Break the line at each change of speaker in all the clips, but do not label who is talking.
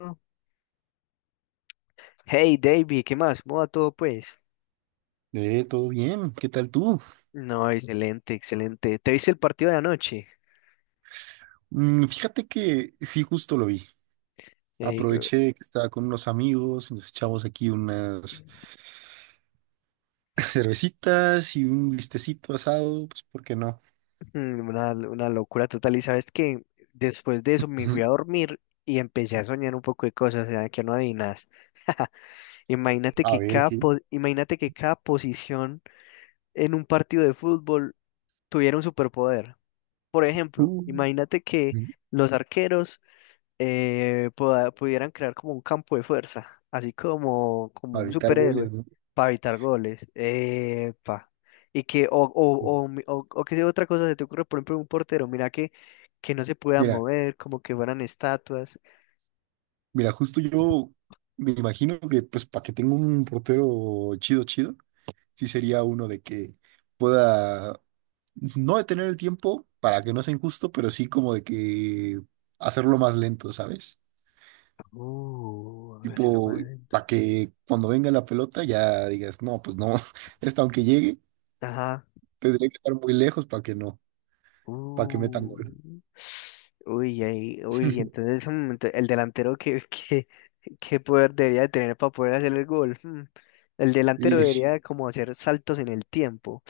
Mm. Hey, David, ¿qué más? ¿Cómo va todo, pues?
Todo bien, ¿qué tal tú?
No, excelente, excelente. ¿Te viste el partido de anoche?
Mm, fíjate que sí, justo lo vi.
Eh,
Aproveché que estaba con unos amigos, nos echamos aquí unas cervecitas y un listecito asado, pues ¿por qué no?
una locura total. Y sabes que después de eso me fui a
Ujú.
dormir y empecé a soñar un poco de cosas, o sea, que no adivinas. Imagínate
A
que
ver qué.
imagínate que cada posición en un partido de fútbol tuviera un superpoder. Por ejemplo,
Uh,
imagínate que
ujú.
los arqueros pudieran crear como un campo de fuerza, así como, como
A
un
evitar
superhéroe,
goles, ¿no?
para evitar goles. Epa. Y que, o,
Sí.
o, o, mi- o, o que sea otra cosa se te ocurre, por ejemplo, un portero, mira que no se pueda
Mira,
mover, como que fueran estatuas.
mira, justo yo me imagino que pues para que tenga un portero chido, chido, sí sería uno de que pueda no detener el tiempo para que no sea injusto, pero sí como de que hacerlo más lento, ¿sabes?
Hágaselo
Tipo,
más lento.
para que cuando venga la pelota ya digas, no, pues no, esta aunque llegue,
Ajá.
tendría que estar muy lejos para que no, para que metan
Uh.
gol.
Uy, ahí, uy, entonces el delantero que, que, ¿qué poder debería de tener para poder hacer el gol? Hmm, el delantero
Y
debería de como hacer saltos en el tiempo.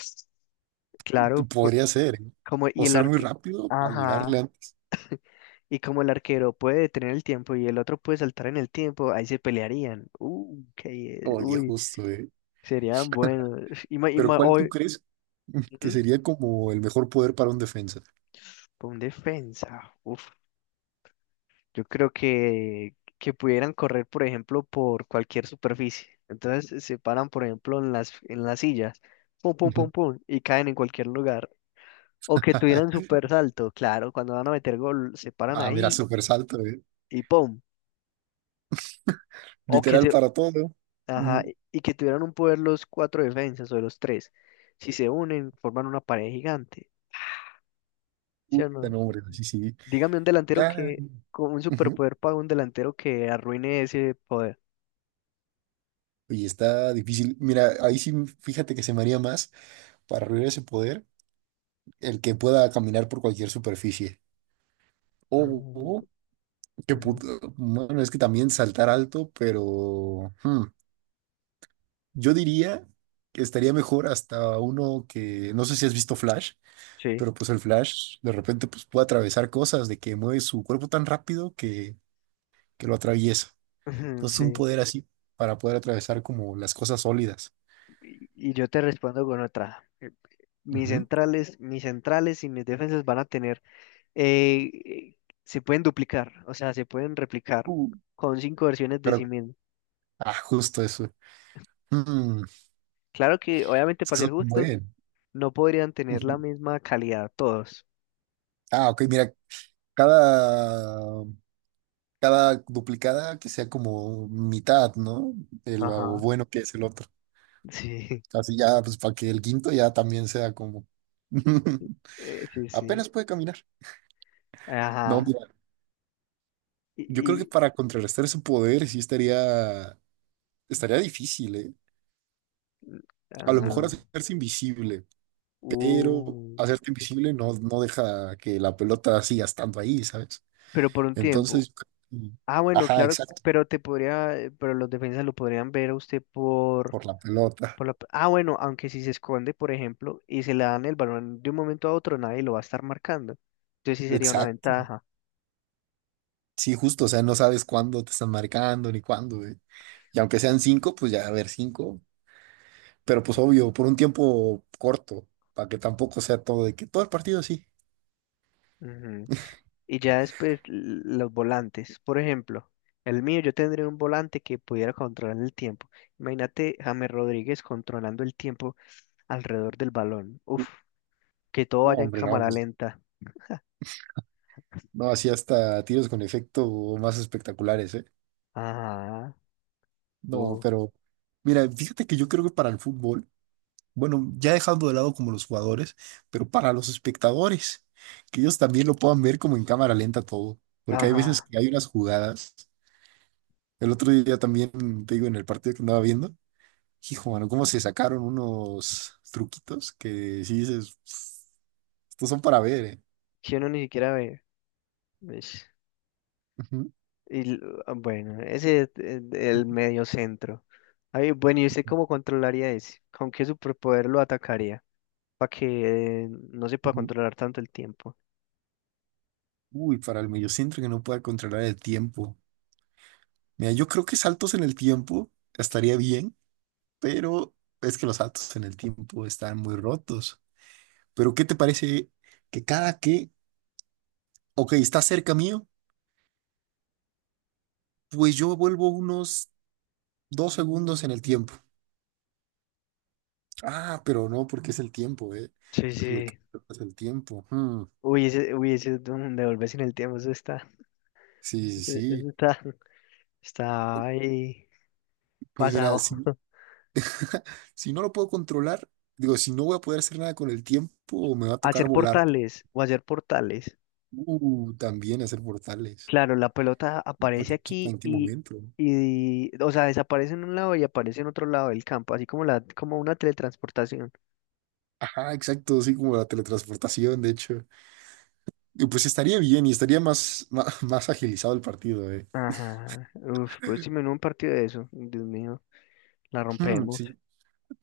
Claro,
podría ser, ¿eh?
como y
O
el
ser muy
arque...
rápido para llegarle
Ajá.
antes.
Y como el arquero puede detener el tiempo y el otro puede saltar en el tiempo, ahí se pelearían. Qué-
Oye,
Uy,
justo, ¿eh?
serían buenos.
Pero ¿cuál tú
Hoy,
crees que
ujú,
sería como el mejor poder para un defensa?
con defensa. Uf, yo creo que pudieran correr, por ejemplo, por cualquier superficie. Entonces se paran, por ejemplo, en en las sillas. Pum, pum, pum, pum. Y caen en cualquier lugar. O que tuvieran super salto, claro, cuando van a meter gol, se paran
Ah, mira,
ahí
súper salto, ¿eh?
y ¡pum! O que
Literal
se,
para todo.
ajá, y que tuvieran un poder los cuatro defensas o los tres. Si se unen, forman una pared gigante, ¿sí o
Puta,
no?
no, hombre, sí, sí.
Dígame un delantero
Ya,
que, con un
ujú.
superpoder para un delantero que arruine ese poder.
Oye, está difícil. Mira, ahí sí, fíjate que se me haría más para lograr ese poder el que pueda caminar por cualquier superficie.
Ah,
Oh, oh, qué
ujú.
puto. Bueno, es que también saltar alto, pero yo diría que estaría mejor hasta uno que no sé si has visto Flash,
Sí,
pero pues el Flash de repente pues puede atravesar cosas de que mueve su cuerpo tan rápido que lo atraviesa.
ujú,
Entonces, un
sí.
poder así para poder atravesar como las cosas sólidas.
Y yo te respondo con otra. Mis centrales, mis defensas van a tener eh, eh, se pueden duplicar, o sea, se pueden replicar
Mm.
con cinco versiones de sí
Pero,
mismo.
ah, justo eso. Mm,
Claro que, obviamente,
es
para
que
ser
son un
justos,
buen.
no podrían tener la
Ujú.
misma calidad todos.
Ah, ok, mira, cada, cada duplicada que sea como mitad, ¿no? De lo
Ajá,
bueno que es el otro.
sí,
Así ya, pues para que el quinto ya también sea como...
sí, sí,
Apenas puede caminar. No,
ajá.
mira,
Y,
yo creo que
y-
para contrarrestar su poder sí estaría, estaría difícil, ¿eh? A lo mejor
ah,
hacerse invisible, pero
uf,
hacerte invisible no deja que la pelota siga estando ahí, ¿sabes?
pero por un tiempo.
Entonces,
Ah, bueno,
ajá,
claro,
exacto,
pero te podría, pero los defensas lo podrían ver a usted por...
por la pelota.
Por la... Ah, bueno, aunque si se esconde, por ejemplo, y se le dan el balón de un momento a otro, nadie lo va a estar marcando. Entonces sí sería una
Exacto.
ventaja.
Sí, justo, o sea, no sabes cuándo te están marcando ni cuándo, güey. Y aunque sean cinco, pues ya, a ver, cinco. Pero pues obvio, por un tiempo corto, para que tampoco sea todo de que todo el partido sí.
Ujú. Y ya después los volantes. Por ejemplo, el mío yo tendría un volante que pudiera controlar el tiempo. Imagínate James Rodríguez controlando el tiempo alrededor del balón. Uf, que todo
No,
vaya en
hombre, no,
cámara
pues,
lenta.
no, así hasta tiros con efecto más espectaculares, ¿eh?
Ajá,
No,
uf,
pero mira, fíjate que yo creo que para el fútbol. Bueno, ya dejando de lado como los jugadores, pero para los espectadores, que ellos también lo puedan ver como en cámara lenta todo, porque hay veces
ajá.
que hay unas jugadas. El otro día también, te digo, en el partido que andaba viendo, hijo, mano, cómo se sacaron unos truquitos que si dices, "Pff, estos son para ver, ¿eh?".
Que uno ni siquiera ve. Ish.
Ujú,
Y, l- ah, bueno, ese es el medio centro. Ay, bueno, ¿y usted
ujú,
cómo controlaría ese? ¿Con qué superpoder lo atacaría? Para que no se pueda
ujú.
controlar tanto el tiempo.
Uy, para el mediocentro que no pueda controlar el tiempo. Mira, yo creo que saltos en el tiempo estaría bien, pero es que los saltos en el tiempo están muy rotos. Pero ¿qué te parece que cada que, ok, está cerca mío, pues yo vuelvo unos 2 segundos en el tiempo? Ah, pero no, porque es el tiempo, ¿eh?
Sí,
Lo que
sí.
es el tiempo. Hmm,
Uy, ese es un devolverse en el tiempo, eso está,
sí, sí,
eso
sí.
está, está ahí
Pues mira,
pasado.
si no lo puedo controlar, digo, si no voy a poder hacer nada con el tiempo, me va a tocar
Hacer
volar.
portales, o hacer portales.
También hacer portales.
Claro, la pelota
Para
aparece
que no sepa
aquí
en qué
y,
momento.
y, o sea, desaparece en un lado y aparece en otro lado del campo, así como la, como una teletransportación.
Ajá, exacto, así como la teletransportación, de hecho. Y pues estaría bien y estaría más agilizado el partido, ¿eh?
Ajá. Uf, pues si en un partido de eso, Dios mío, la
Mm,
rompemos.
sí.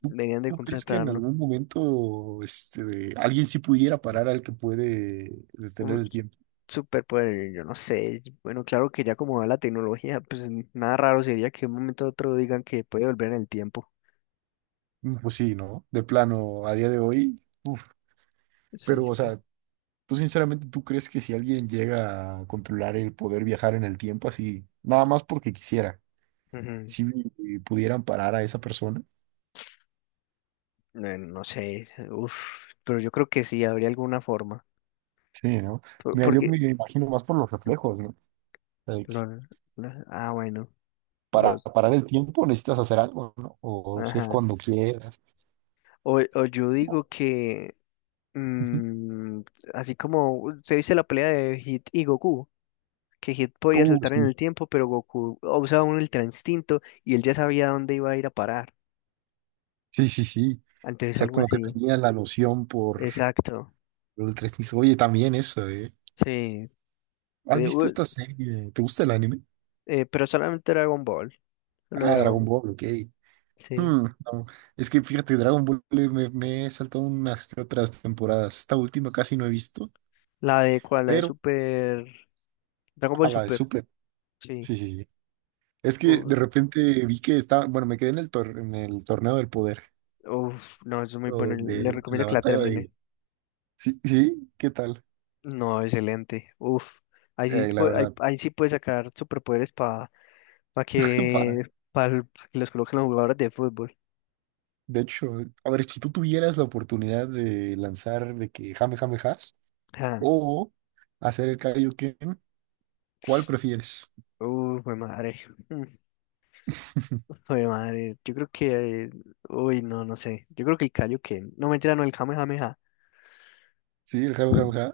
¿Tú,
Deberían de
¿tú crees que en
contratarnos.
algún momento este, alguien sí pudiera parar al que puede detener
Un
el tiempo?
superpoder, yo no sé. Bueno, claro que ya como va la tecnología, pues nada raro sería que de un momento a otro digan que puede volver en el tiempo.
Mm, pues sí, ¿no? De plano, a día de hoy, uf.
Sí.
Pero, o sea, ¿tú sinceramente tú crees que si alguien llega a controlar el poder viajar en el tiempo así, nada más porque quisiera,
Ujú.
si pudieran parar a esa persona?
No, no sé, uf, pero yo creo que sí, habría alguna forma.
Sí, ¿no? Mira, yo me
Porque,
imagino más por los reflejos, ¿no? Like,
los, ah, bueno,
para
los,
parar el tiempo necesitas hacer algo, ¿no? O si es
ajá.
cuando quieras.
O yo digo
¿No?
que,
Ujú.
mm, así como se dice la pelea de Hit y Goku. Que Hit podía saltar en
Sí.
el tiempo, pero Goku usaba un ultra instinto y él ya sabía dónde iba a ir a parar.
Sí, sí, sí. O
Entonces
sea,
algo
como que
así.
tenía la loción por
Exacto.
lo del tres niños. Oye, también eso, ¿eh?
Sí.
¿Has
Te-
visto
u-
esta serie? ¿Te gusta el anime?
pero solamente Dragon Ball. Solo
Ah, Dragon
Dragon.
Ball, ok.
Sí.
Hmm, no. Es que fíjate, Dragon Ball me he saltado unas que otras temporadas. Esta última casi no he visto,
La de cuál, la de
pero
Super. Dragon
a
Ball
la de
Super.
Super.
Sí.
Sí, sí, sí. Es que de
U-
repente vi que estaba, bueno, me quedé en en el torneo del poder,
Uf, no, eso es muy
o
bueno. Le
donde
recomiendo
la
que la
batalla
termine.
de... Sí, sí, ¿qué tal?
No, excelente. Uf. Ahí sí,
La verdad,
ahí sí puede sacar superpoderes para que,
para.
pa que los coloquen los jugadores de fútbol.
De hecho, a ver, si tú tuvieras la oportunidad de lanzar de que jame, jame, has o hacer el Kaioken, ¿cuál prefieres?
Fue madre. Mm, fue madre. Yo creo que. Uy, no, no sé. Yo creo que el Kaioken. No, mentira, no, el Kamehameha.
Sí, el jame, jame, ja.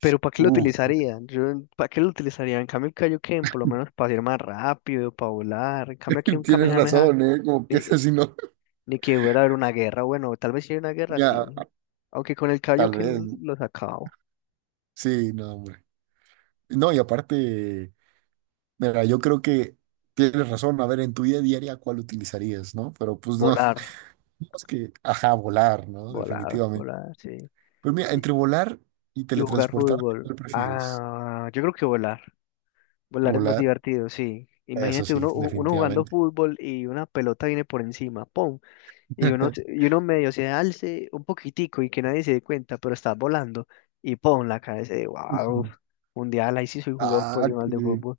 Pero ¿para qué lo
Uf,
utilizarían? Yo, ¿para qué lo utilizarían? En cambio, el Kaioken, por lo menos para ir más rápido, para volar. En cambio, aquí un
tienes
Kamehameha,
razón, ¿eh? Como que
ni,
es así, ¿no?
ni que hubiera haber una guerra. Bueno, tal vez si hay una guerra,
Ya,
sí. Aunque con el
tal vez,
Kaioken
¿no?
lo sacaba.
Sí, no, hombre. No, y aparte, mira, yo creo que tienes razón. A ver, en tu vida diaria, ¿cuál utilizarías, no? Pero pues no,
Volar,
es que, ajá, volar, ¿no? Definitivamente.
volar, sí.
Pues mira, entre
Y,
volar y
y jugar
teletransportarte,
fútbol.
¿cuál prefieres?
Ah, yo creo que volar. Volar es más
¿Volar?
divertido, sí.
Eso
Imagínate
sí,
uno, uno jugando
definitivamente.
fútbol y una pelota viene por encima, ¡pum! Y uno, y uno medio se alce un poquitico y que nadie se dé cuenta, pero estás volando y ¡pum! La cabeza de wow,
Ujú.
mundial, ahí sí soy jugador
Ah,
profesional de
que-
fútbol.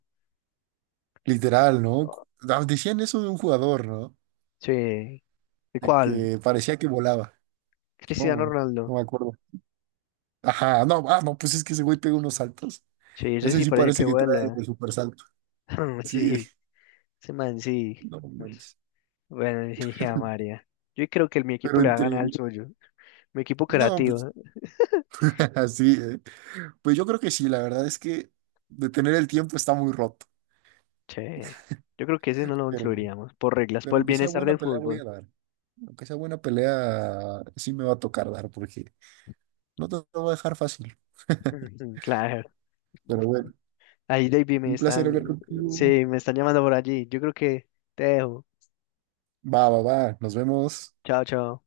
literal, ¿no? Ah, decían eso de un jugador, ¿no?
Sí. ¿Y
De
cuál?
que parecía que volaba.
Cristiano
No, no
Ronaldo.
me acuerdo. Ajá, no, ah, no, pues es que ese güey pega unos saltos.
Sí, ese
Ese
sí
sí
parece que
parece que trae
vuela.
el super salto. Sí,
Sí, ese man sí.
no manches.
Bueno, sí, a María. Yo creo que mi equipo
Pero
le va a
entre.
ganar al suyo. Mi equipo
No, pues
creativo.
así, eh. Pues yo creo que sí, la verdad es que detener el tiempo está muy roto.
Che, yo creo que ese no lo
Pero,
incluiríamos, por reglas,
pero
por el
aunque sea
bienestar
buena
del
pelea, voy
fútbol.
a dar. Aunque sea buena pelea, sí me va a tocar dar, porque no te lo voy a dejar fácil.
Ujú, claro.
Pero bueno,
Ahí, David, me
un placer
están,
hablar contigo.
sí, me están llamando por allí. Yo creo que te dejo.
Va, va, va. Nos vemos.
Chao, chao.